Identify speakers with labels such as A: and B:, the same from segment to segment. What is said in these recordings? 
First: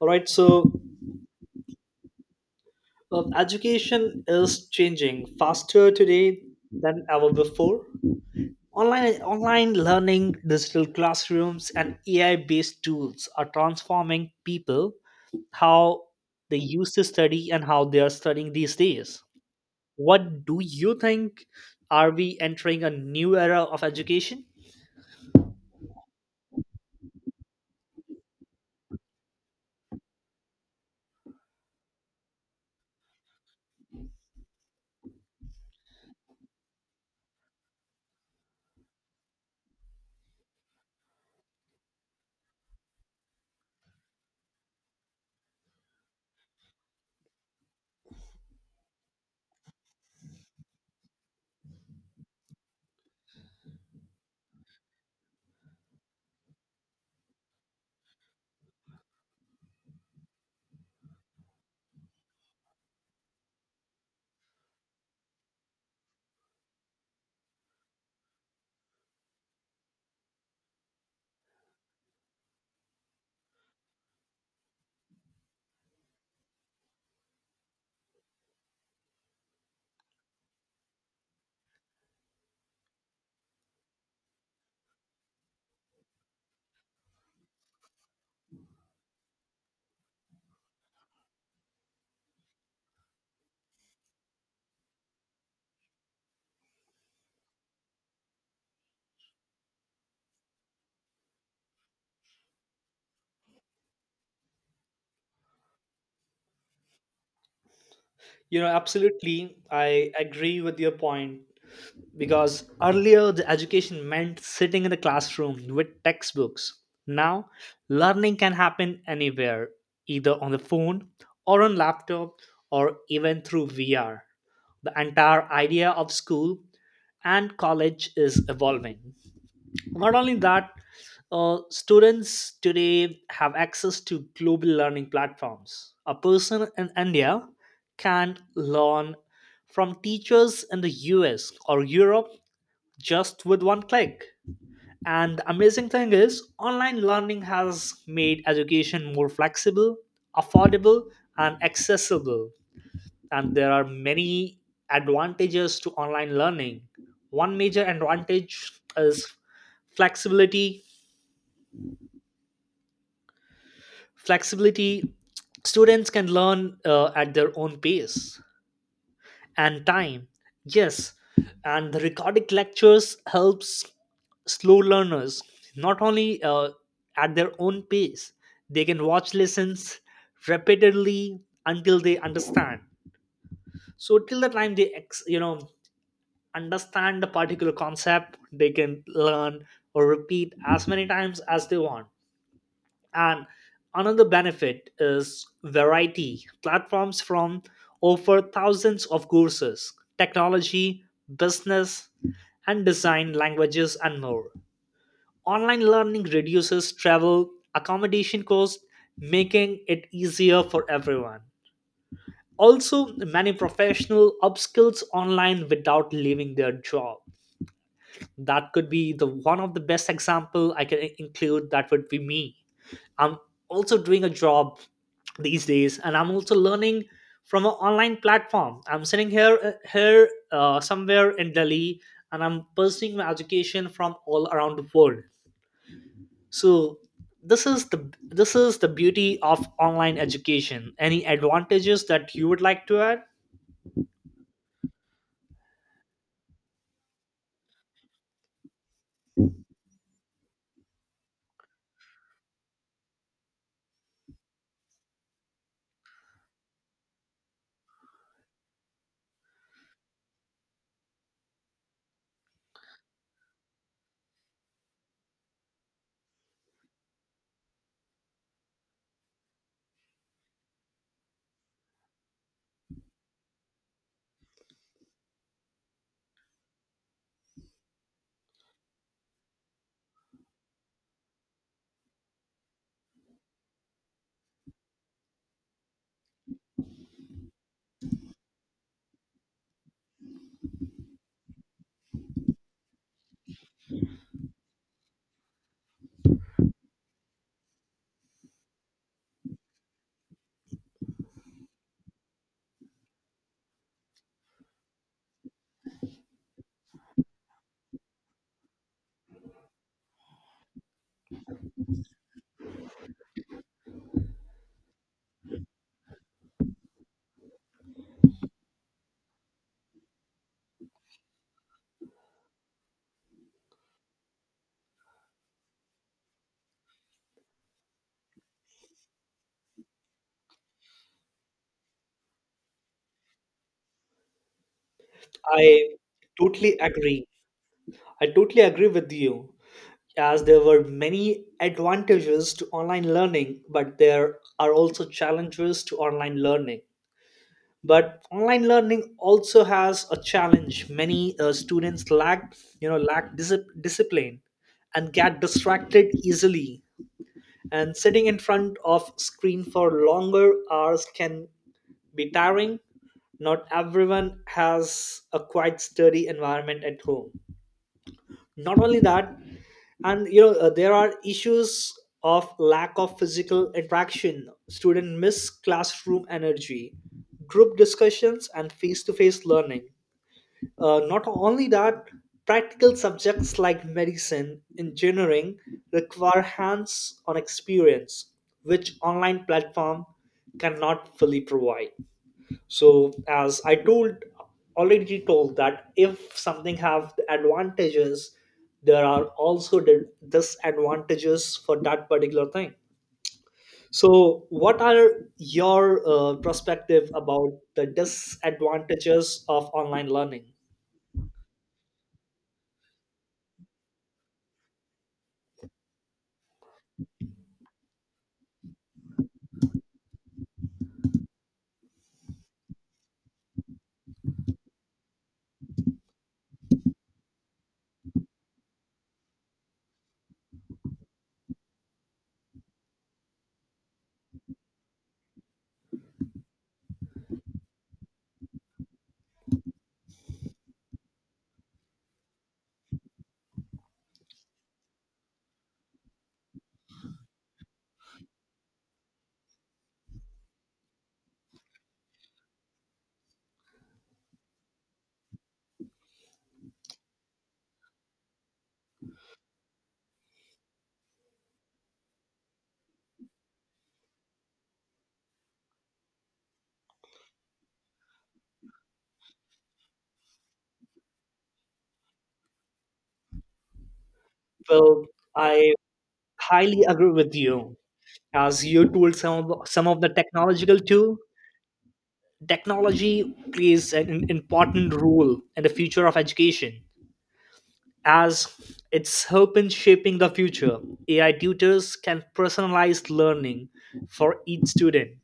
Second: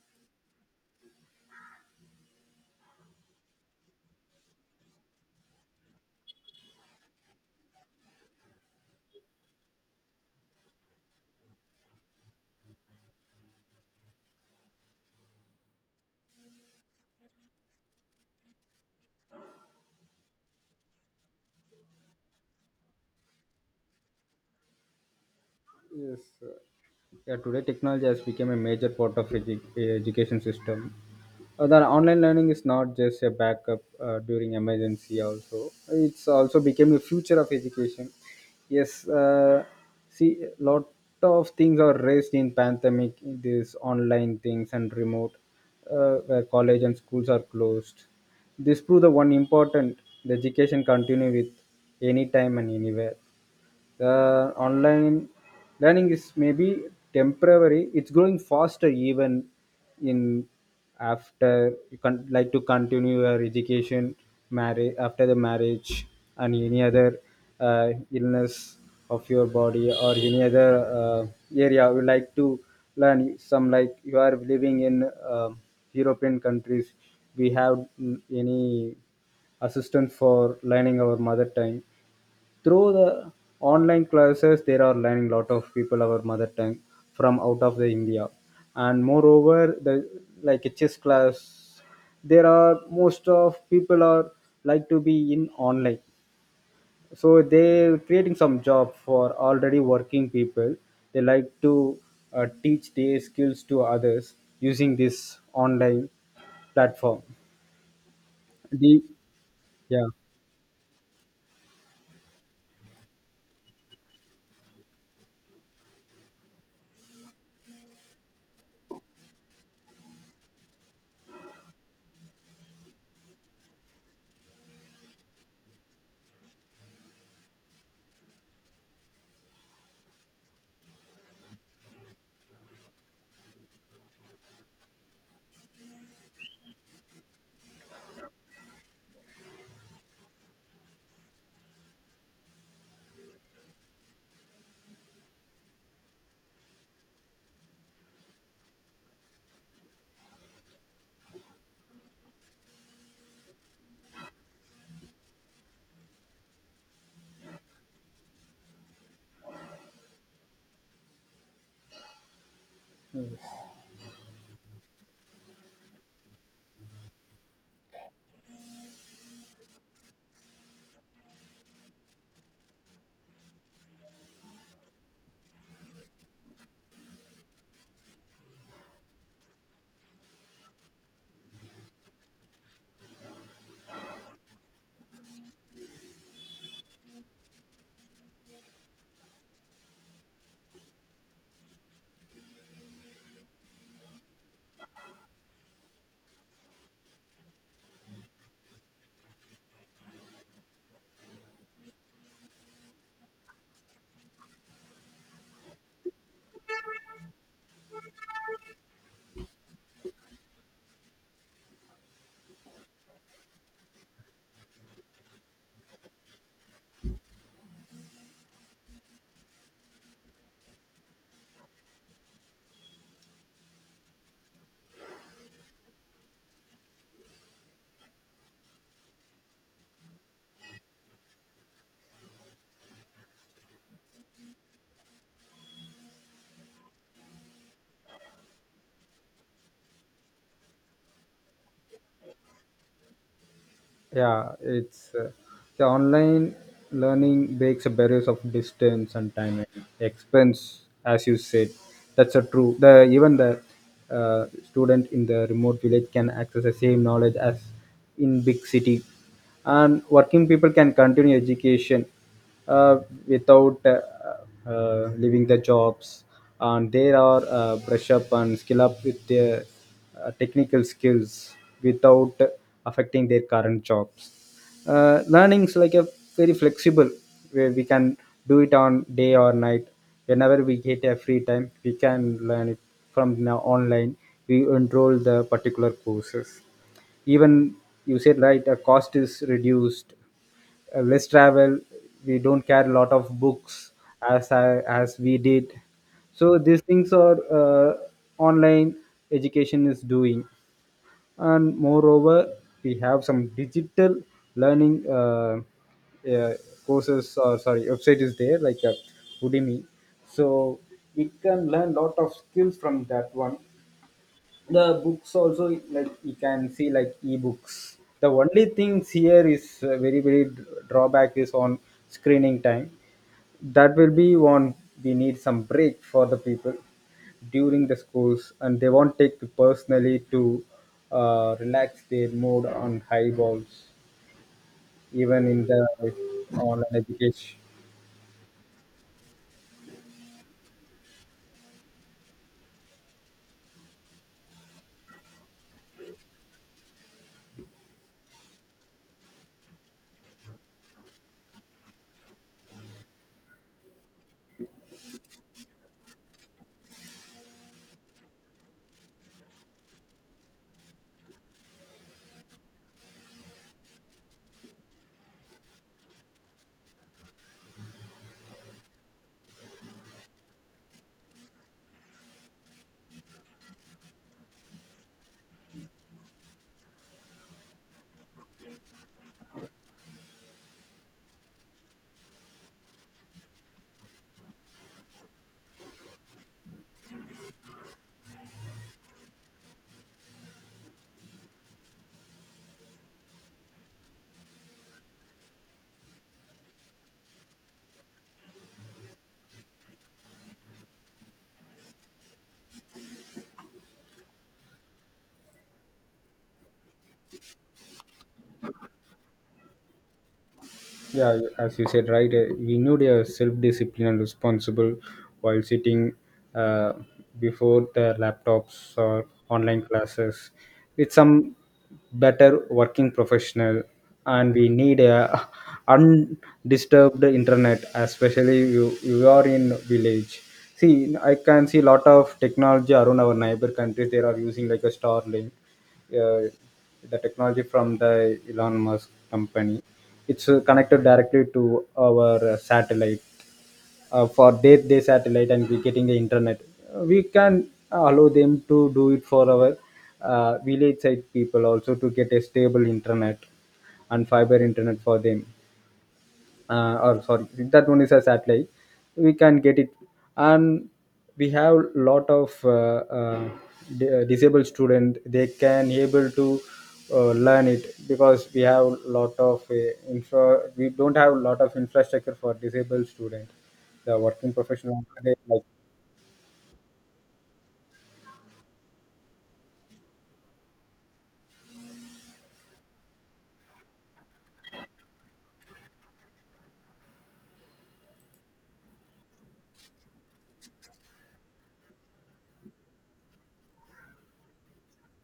A: All right, so Education is changing faster today than ever before. Online learning, digital classrooms, and AI based tools are transforming people how they used to study and how they are studying these days. What do you think? Are we entering a new era of education?
B: Yes. Yeah, today technology has become a major part of education system. The online learning is not just a backup during emergency. Also, it's also became a future of education. Yes. See, lot of things are raised in pandemic. These online things and remote, where college and schools are closed. This prove the one important the education continue with any time and anywhere. The online learning is maybe temporary, it's growing faster even in after you can like to continue your education marriage after the marriage and any other illness of your body or any other uh, area you like to learn some like you are living in european countries. We have mm, any assistance for learning our mother tongue through the online classes. There are learning lot of people our mother tongue from out of the india. And moreover, the like a chess class, there are most of people are like to be in online, so they creating some job for already working people. They like to teach their skills to others using this online platform.
A: You know,
B: The
A: absolutely.
B: Yeah,
A: I agree with your point, because earlier the education meant sitting in the classroom with textbooks. Now, learning can happen anywhere, either on the phone or on laptop or even through VR. The entire idea of school and college is evolving. Not only that, students today have access to global learning platforms. A person in India can learn from teachers in the US or Europe just with one click. And the amazing thing is, online learning has made education more flexible, affordable, and accessible. And there are many advantages to online learning. One major advantage is flexibility. Flexibility, students can learn at their own pace and time. Yes, and the recorded lectures helps slow learners. Not only at their own pace, they can watch lessons repeatedly until they understand. So till the time they understand the particular concept, they can learn or repeat as many times as they want. And another benefit is variety. Platforms from offer thousands of courses, technology, business, and design languages and more. Online learning reduces travel, accommodation costs, making it easier for everyone. Also, many professional upskills online without leaving their job. That could be the one of the best example I can include, that would be me. I'm also doing a job these days, and I'm also learning from an online platform. I'm sitting here here somewhere in Delhi, and I'm pursuing my education from all around the world. So this is the this is the beauty of online education. Any advantages that you would like to add?
B: yeah it's the online learning breaks the barriers of distance and time and expense, as you said. That's a true. The even the student in the remote village can access the same knowledge as in big city. And working people can continue education uh, without leaving the jobs, and they are brush up and skill up with their technical skills without affecting their current jobs. Learning is like a very flexible, where we can do it on day or night. Whenever we get a free time we can learn it from now online. We enroll the particular courses. Even you said right, a cost is reduced, less travel, we don't carry a lot of books as as we did. So these things are online education is doing. And moreover, we have some digital learning uh, courses, or sorry website is there, like udemy. So we can learn lot of skills from that one. The books also, like you can see like ebooks. The only things here is very very drawback is on screening time. That will be one. We need some break for the people during the schools, and they won't take to personally to relax their mood on high balls, even
A: i
B: in the
A: totally
B: online
A: agree
B: education.
A: i totally agree with you. As there were many advantages to online learning, but there are also challenges to online learning. But online learning also has a challenge. Many students lack, lack disip discipline and get distracted easily, and sitting in front of screen for longer hours can be tiring. Not everyone has a quiet study environment at home. Not only that, and there are issues of lack of physical interaction. Student miss classroom energy, group discussions, and face-to-face learning. Not only that, practical subjects like medicine, engineering require hands-on experience, which online platform cannot fully provide. So as I told that if something have the advantages, there are also the disadvantages for that particular thing. So what are your perspective about the disadvantages of online learning?
B: Yeah, as you said, right, we need a self discipline and responsible while sitting uh, before the laptops or online classes, with some better working professional, and we need a undisturbed internet, especially you are in village. See, I can see lot of technology around our neighbor countries. They are using like a Starlink, uh, the technology from the Elon Musk company. It's connected directly to our satellite for their day satellite, and we getting the internet. We can allow them to do it for our village side people also to get a stable internet and fiber internet for them. Or sorry, that one is a satellite, we can get it. And we have lot of uh, disabled student, they can able to learn it, because we have lot of infra. We don't have lot of infrastructure for disabled student. The working
A: Well,
B: professional, they like
A: I highly agree with you. As you told, some of the technological tool, technology plays an important role in the future of education, as its hope in shaping the future. AI tutors can personalize learning for each student.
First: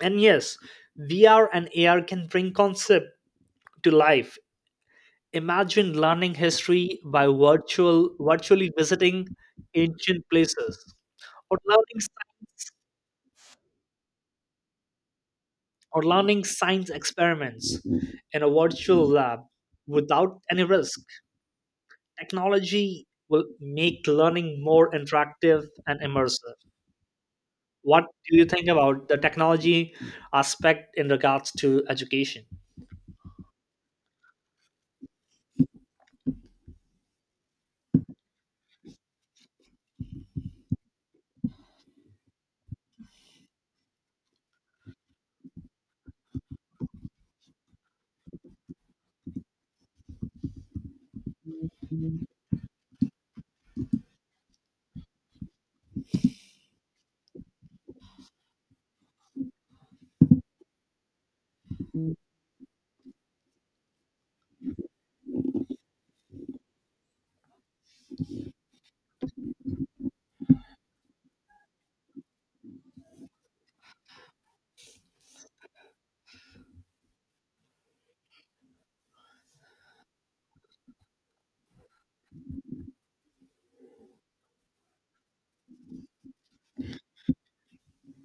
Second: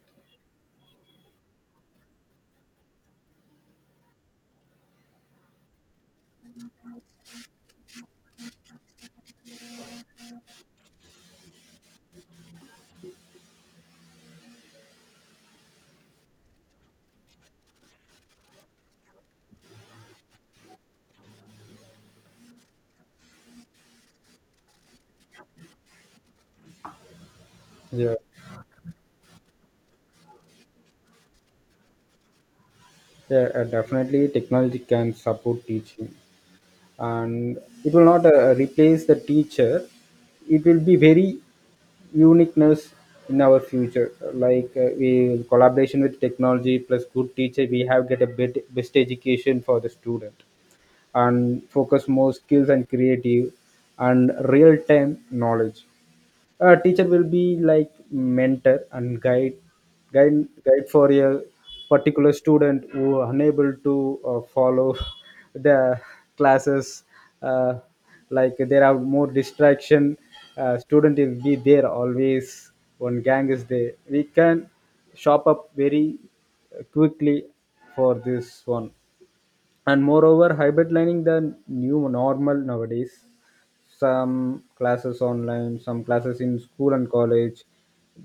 A: And yes, VR and AR can bring concept to life. Imagine learning history by virtually visiting ancient places, or learning science or learning science experiments in a virtual lab without any risk. Technology will make learning more interactive and immersive. What
B: yeah,
A: do you think about the technology aspect in regards to education?
B: yeah definitely technology can support teaching, and it will not replace the teacher. It will be very uniqueness in our future, like we collaboration with technology plus good teacher, we have get a bit best education for the student, and focus more skills and creative and real time knowledge. A teacher will be like mentor and guide, guide for a particular student who unable to follow the classes. uh, like there are more distraction student will be there always. One gang is there, we can shop up very quickly for this one. And moreover, hybrid learning the new normal nowadays. Some classes online, some classes in school and college.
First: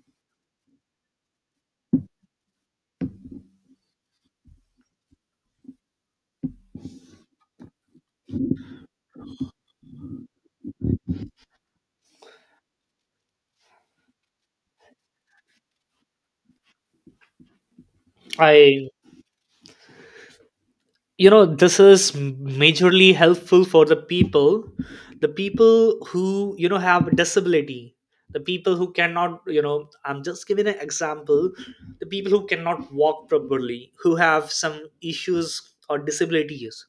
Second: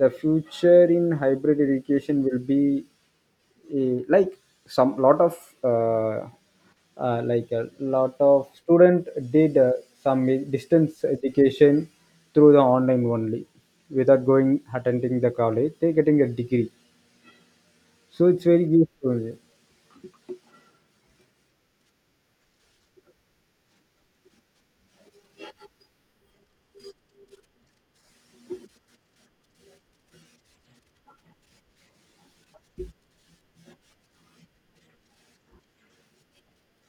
B: The future in hybrid education will be a, like some lot of uh, like a lot of student did some distance education through the online only, without going attending the college they getting a degree. So it's very
A: I,
B: useful.
A: you know, this is majorly helpful for the people, the people who, you know, have a disability, the people who cannot, you know, I'm just giving an example, the people who cannot walk properly, who have some issues or disabilities.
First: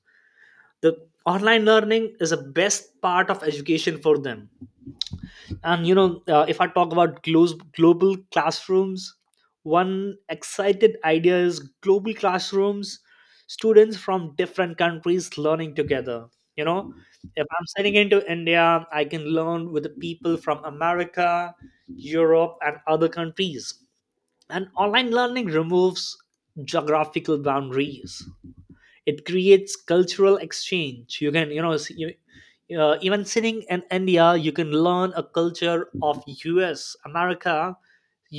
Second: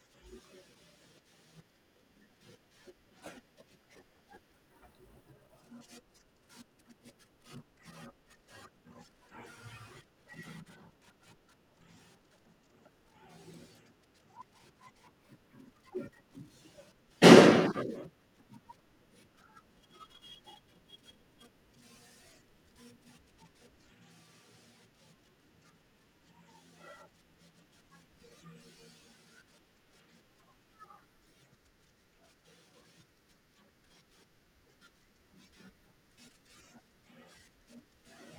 A: The online learning is the best part of education for them. And you know, if I talk about global classrooms, one excited idea is global classrooms, students from different countries learning together. You know, if I'm sitting into India, I can learn with the people from America, Europe, and other countries. And online learning removes geographical boundaries. It creates cultural exchange. You can, you know, even sitting in India, you can learn a culture of US, America,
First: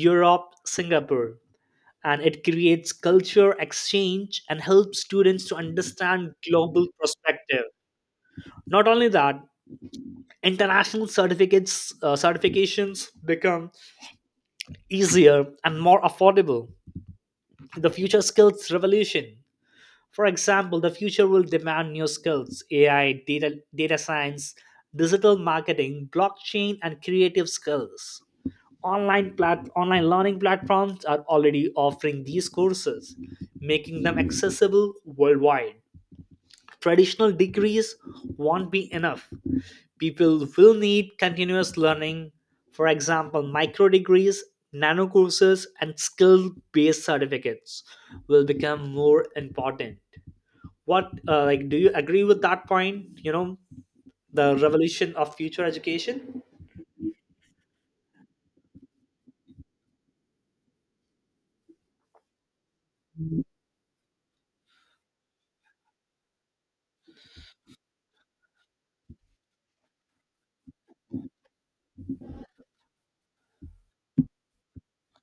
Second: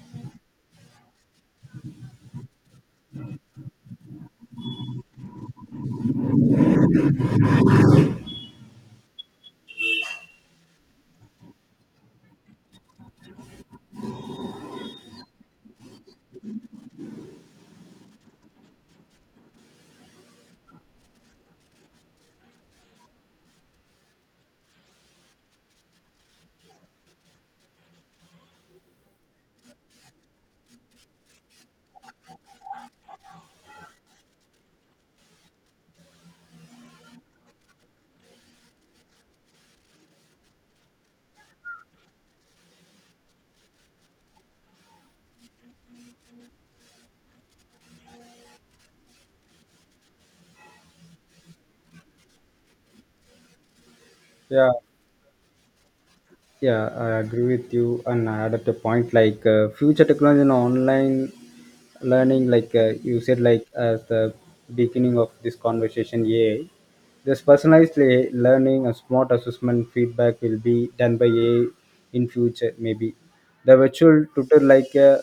A: Europe, Singapore. And it creates culture exchange and helps students to understand global perspective. Not only that, international certificates, certifications become easier and more affordable. The future skills revolution. For example, the future will demand new skills: AI, data science, digital marketing, blockchain, and creative skills. Online learning platforms are already offering these courses, making them accessible worldwide. Traditional degrees won't be enough. People will need continuous learning, for example, micro degrees, nano courses, and skill based certificates will become more important. What do you agree with that point? You know, the
B: yeah
A: revolution of future education.
B: Yeah, I agree with you, and I add at a point like future technology and online learning, like you said, like at the beginning of this conversation, AI. This personalized learning and smart assessment feedback will be done by AI in future, maybe. The virtual tutor like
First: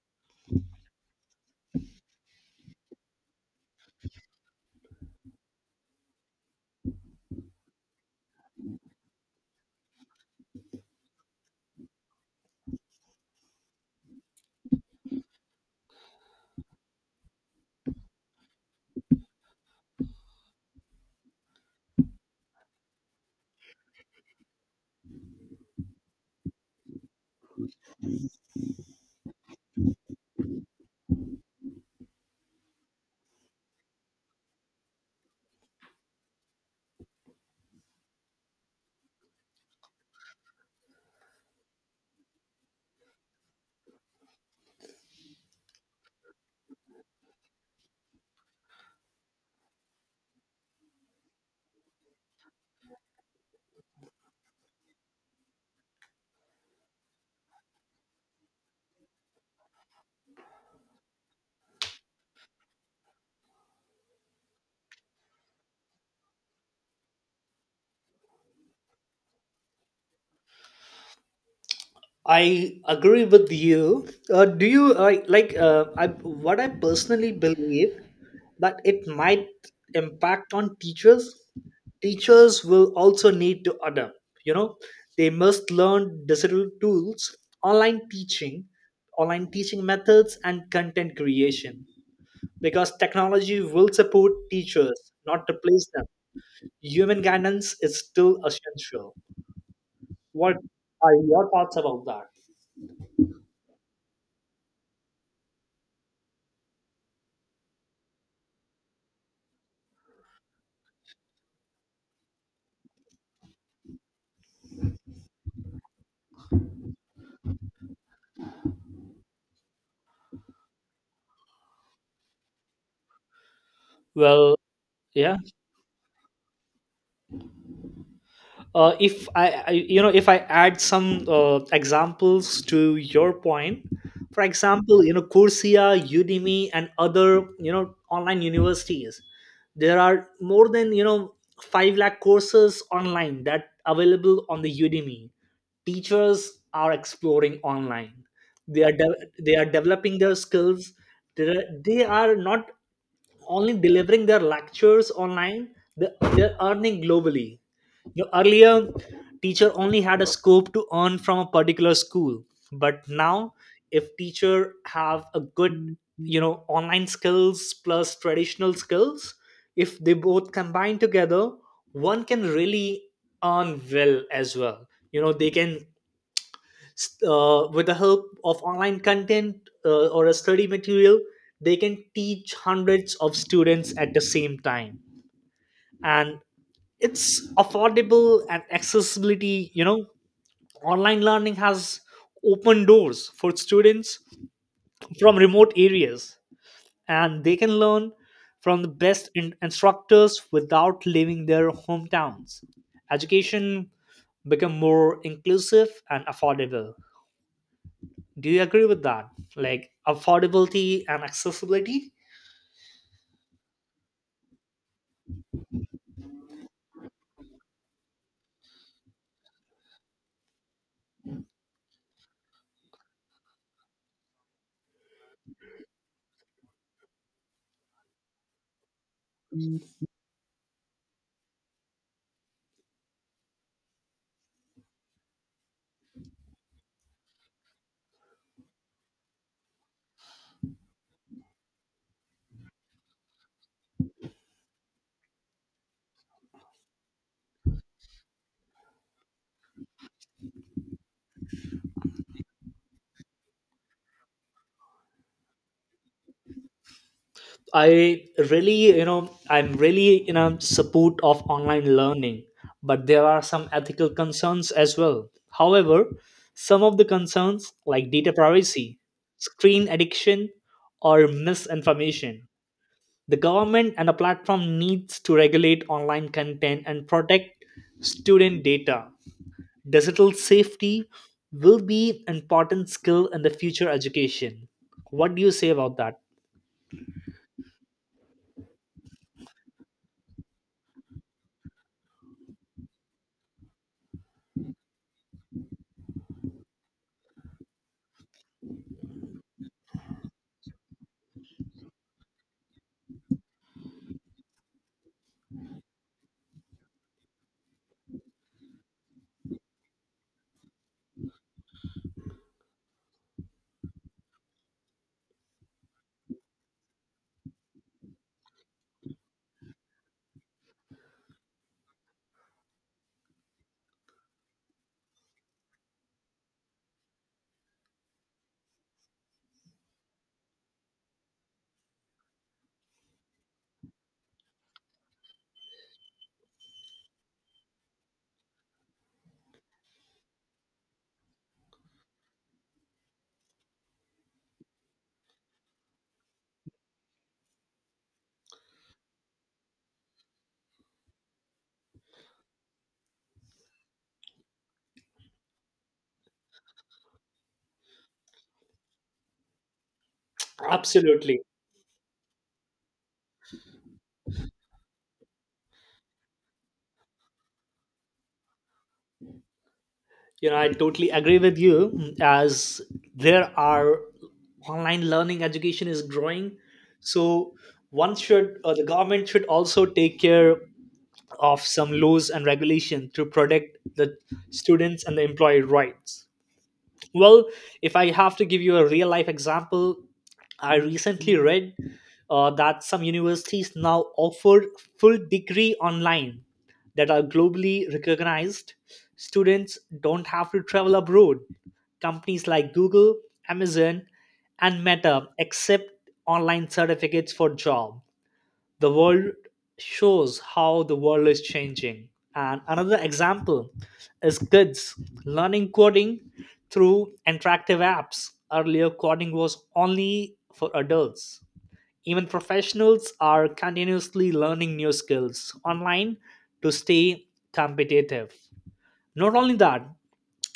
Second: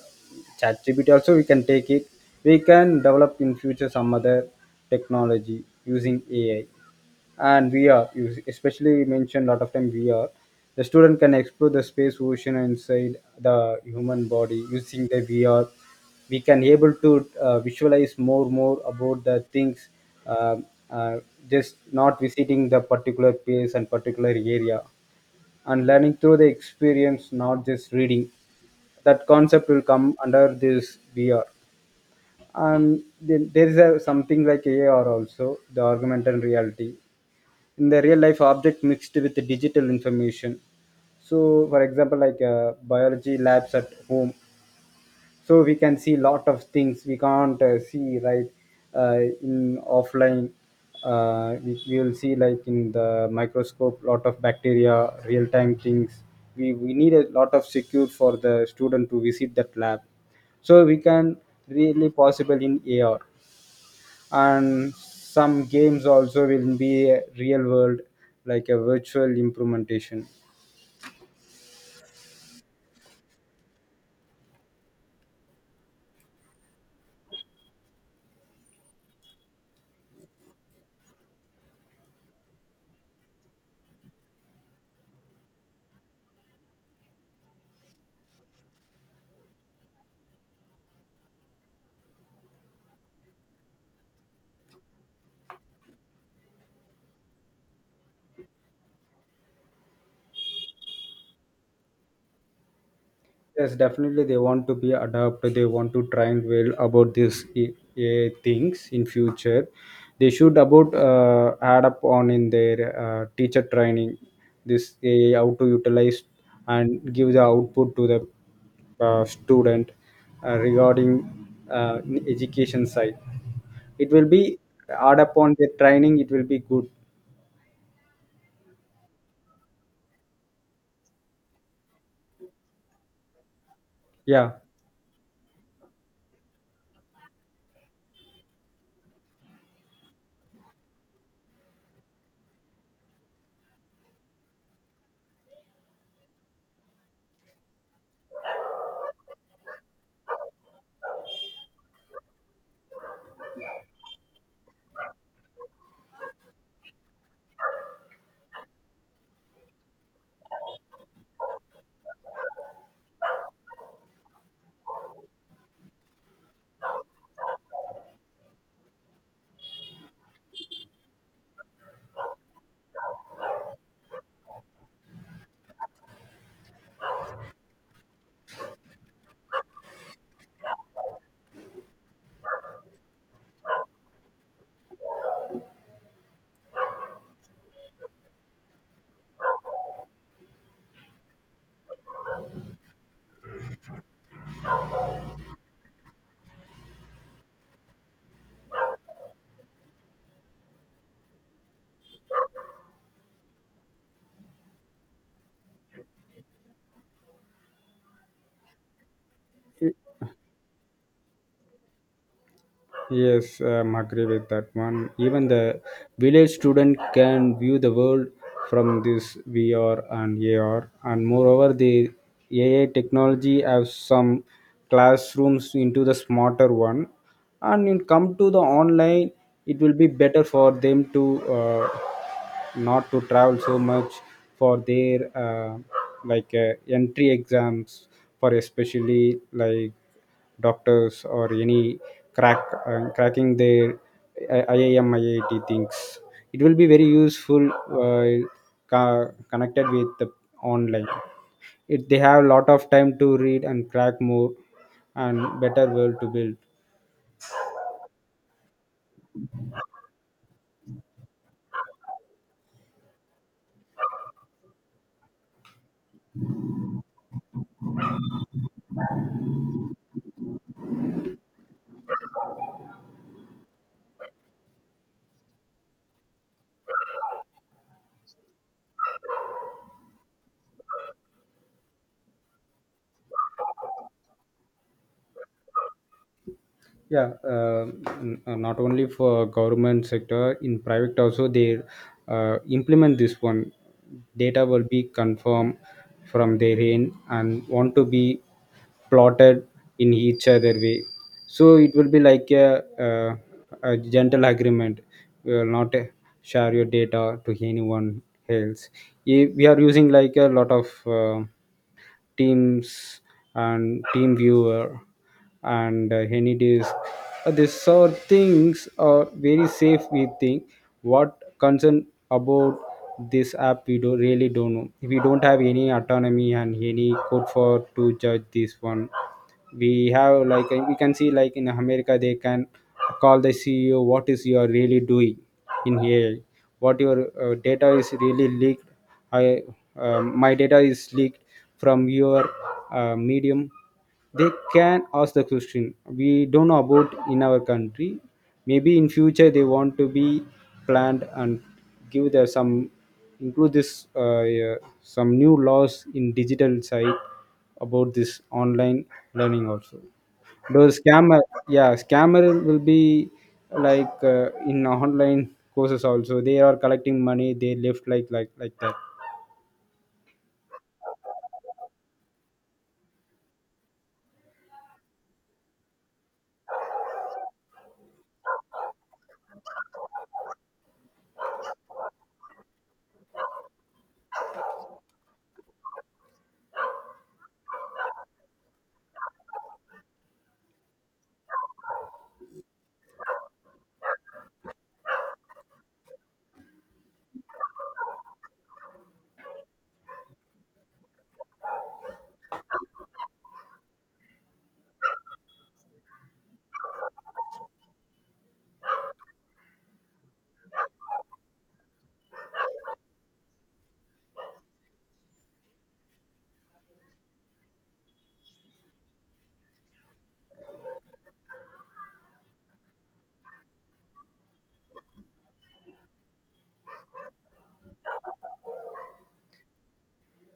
B: ChatGPT also we can take it. We can develop in future some other technology using AI and VR, you especially mentioned a lot of time VR. The student can explore the space ocean inside the human body using the VR. We can able to visualize more about the things, uh, uh, just not visiting the particular place and particular area, and learning through the experience, not just reading. That concept will come under this VR. And then there is a, something like AR also, the augmented reality in the real life object mixed with the digital information. So for example, like biology labs at home. So we can see lot of things we can't see right uh, in offline. We we will see like in the microscope lot of bacteria real time things. We need a lot of secure for the student to visit that lab, so we can really possible in AR. And some games also will be a real world, like a virtual implementation.
A: I agree with you. Do you like I, What I personally believe, that it might impact on teachers. Teachers will also need to adapt, you know. They must learn digital tools, online teaching online teaching methods and content creation, because technology will support teachers, not replace them. Human guidance is still essential. What are your thoughts about that?
B: Yes, definitely they want to be adapted. They want to triangle about this AI things in future. They should about add up on in their teacher training, this AI how to utilize and give the output to the student regarding in education side. It will
A: Well,
B: be add
A: yeah,
B: upon the training, it will be good.
A: if I, you know, if I add some examples to your point. For
B: Yeah,
A: example, you know, Coursera, Udemy and other, you know, online universities, there are more than, you know, 5 lakh courses online that available on the Udemy. Teachers are exploring online. They are developing their skills. They are not only delivering their lectures online. they, they're earning globally. You earlier, teacher only had a scope to earn from a particular school, but now, if teacher have a good, you know, online skills plus traditional skills, if they both combine together, one can really earn well as well. You know, they can, with the help of online content or a study material, they can teach hundreds of students at the same time, and it's affordable and accessibility. You know, online learning has open doors for students from remote areas, and they can learn from the best instructors without leaving their hometowns. Education become more inclusive and affordable. Do you agree with that, like
B: y-
A: affordability and accessibility?
B: yes, am agree with that one. Even the village student can view the world from this VR and AR, and moreover, the AI technology have some classrooms into the smarter one, and in come to the online, it will be better for them to. Uh, Not to travel so much for their uh, like entry exams for especially like doctors or any crack cracking their IIM IIT things. It will be very useful connected with the online. It, they have a lot of time to read and crack more and better world to build.
A: I really, you know, I'm really in a support of online learning, but there are some ethical concerns as well. However, some of the concerns like data privacy, screen addiction, or misinformation, the government and the platform needs to regulate online content and protect student data. Digital safety will be an important skill in the future education. What do you say about that?
B: Yeah, not only for government sector, in private also they implement this one. Data will be confirmed from their end and want to be plotted in each other way. So it will be like a gentle agreement. We will not share your data to anyone else. If we are using like a lot of teams and team viewer and any disk. These are things are very safe we think. What concern about this app, we don't really don't know. We don't have any autonomy and any code for to judge this one. We have like we can see like in america they can call the CEO, what is you are really doing in here, what your data is really leaked. I my data is leaked from your medium. They can ask the question. We don't know about in our country. Maybe in future they want to be planned and give their some include this yeah, some new laws in digital side about this online learning also. Those scammer,
A: Absolutely.
B: yeah scammer will be like in online courses also they are collecting money, they left like that.
A: You know, I totally agree with you. As there are online learning education is growing, so one should, or the government should also take care of some laws and regulation to protect the students and the employee rights. Well, if I have to give you a real life example, I recently read that some universities now offer full degree online that are globally recognized. Students don't have to travel abroad. Companies like Google, Amazon, and Meta accept online certificates for job. The world shows how the world is changing. And another example is kids learning coding through interactive apps. Earlier coding was only for adults. Even professionals are continuously learning new skills online to stay competitive. Not only that,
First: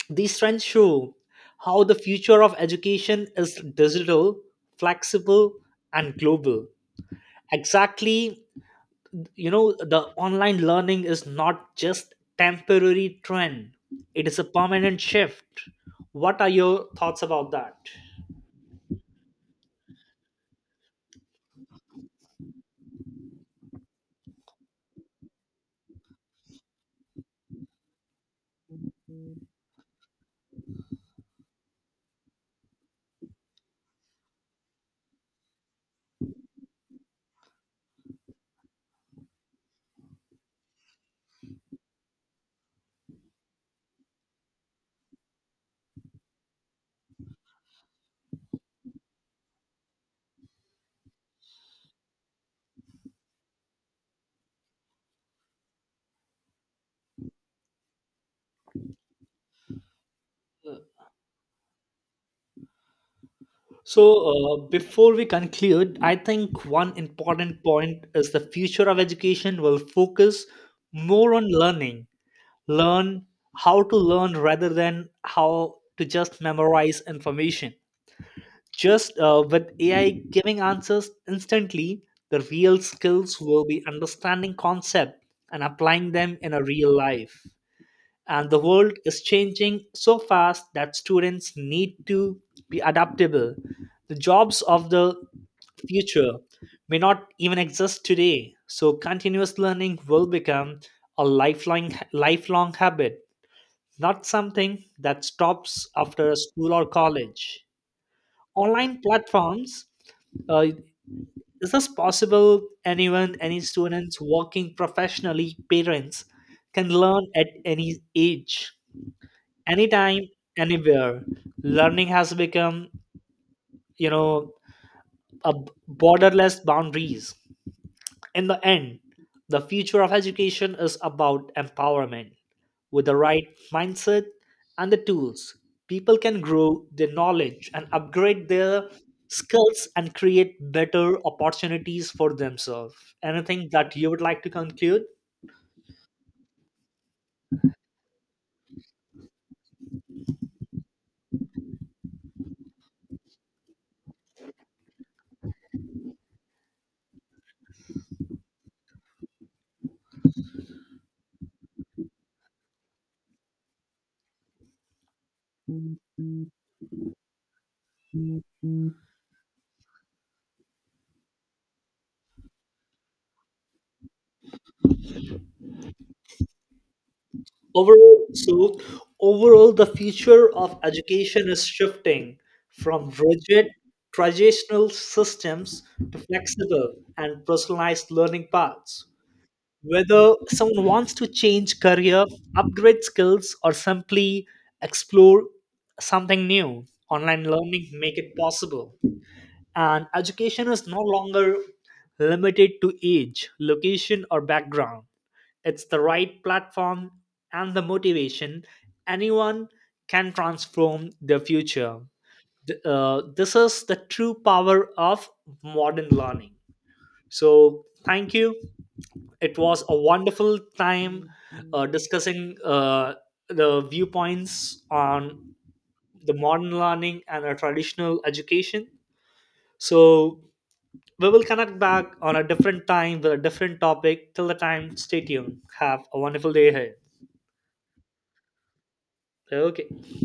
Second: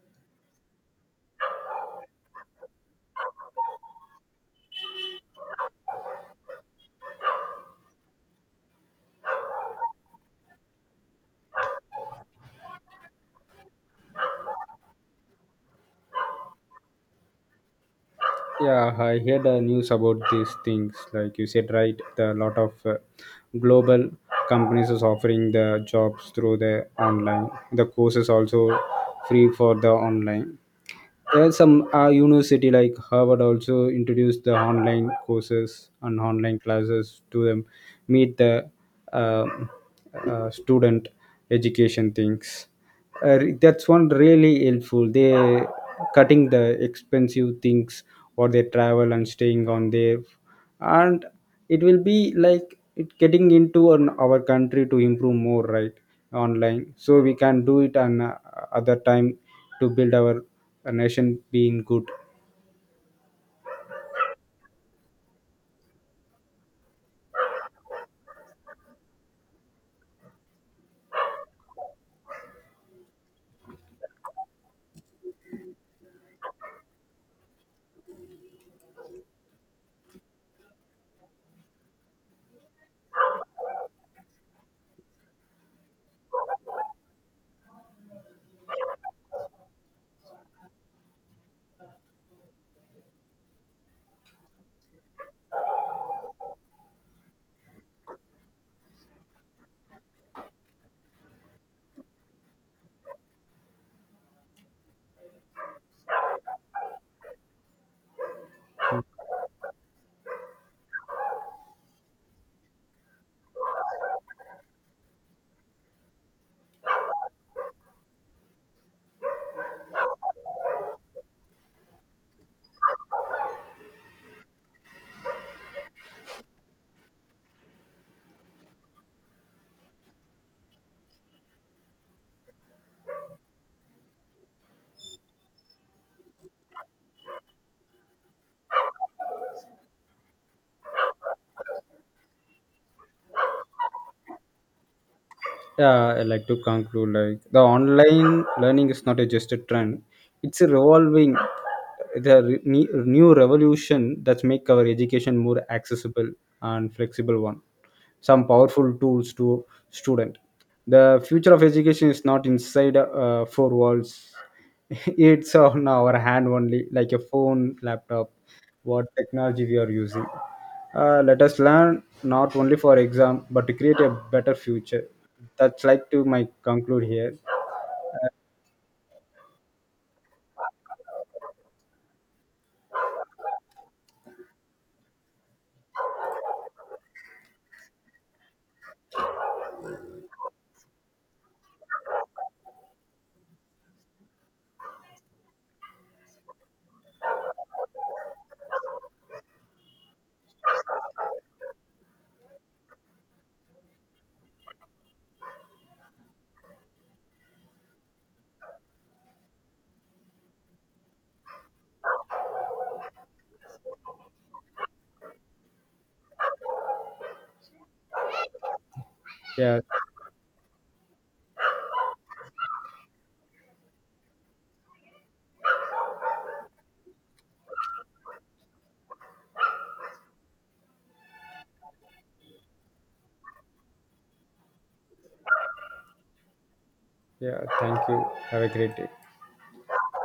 A: these trends show how the future of education is digital, flexible, and global. Exactly. You know, the online learning is not just temporary trend. It is a permanent shift. What are your thoughts about that?
B: Yeah, I heard the news about these things like you said right. The lot of global companies is offering the jobs through the online. The courses also free for the online. There are some university like harvard also introduced the online courses and online classes to them. Meet the uh, student education things. That's one really helpful, they cutting the expensive things or they travel and staying on there. And it will be like it getting into an, our country to improve more right, online. So we can do it on other time to build our nation being good.
A: so Before we conclude, I think one important point is the future of education will focus more on learning learn how to learn rather than how to just memorize information. Just with AI giving answers instantly, the real skills will be understanding concepts and applying them in a real life. And the world is changing so fast that students need to be adaptable. The jobs of the future may not even exist today. So continuous learning will become a lifelong habit, not something that stops after school or college. Online platforms, uh, is this possible, anyone, any students, working professionally, parents, can learn at any age, anytime, anywhere. Learning has become, you know, a borderless boundaries. In the end, the future of education is about empowerment. With the right mindset and the tools, people can grow their knowledge and upgrade their skills and create better opportunities for themselves. Anything that you would like to conclude?
B: Yeah, I like to conclude like the online learning is not a just a trend. It's a revolving, the new revolution that make our education more accessible and flexible one. Some powerful tools to student. The future of education is not inside four walls. It's on our hand only, like a phone, laptop, what technology we are using. Let us learn not only for exam but to create a better future. That's like to my conclude here.
A: Overall, so Overall, the future of education is shifting from rigid traditional systems to flexible and personalized learning paths. Whether someone wants to change career, upgrade skills, or simply explore something new, online learning make it possible. And education is no longer limited to age, location, or background. It's the right platform and the motivation. Anyone can transform their future. This is the true power of modern learning. So, thank you, it
B: Yeah,
A: was a wonderful time discussing the viewpoints on the modern learning and a traditional education. So we will connect back on a different time with a different topic. Till the time, stay tuned. Have a wonderful day ahead.
B: yeah. Thank you. Have a great day.
A: Okay.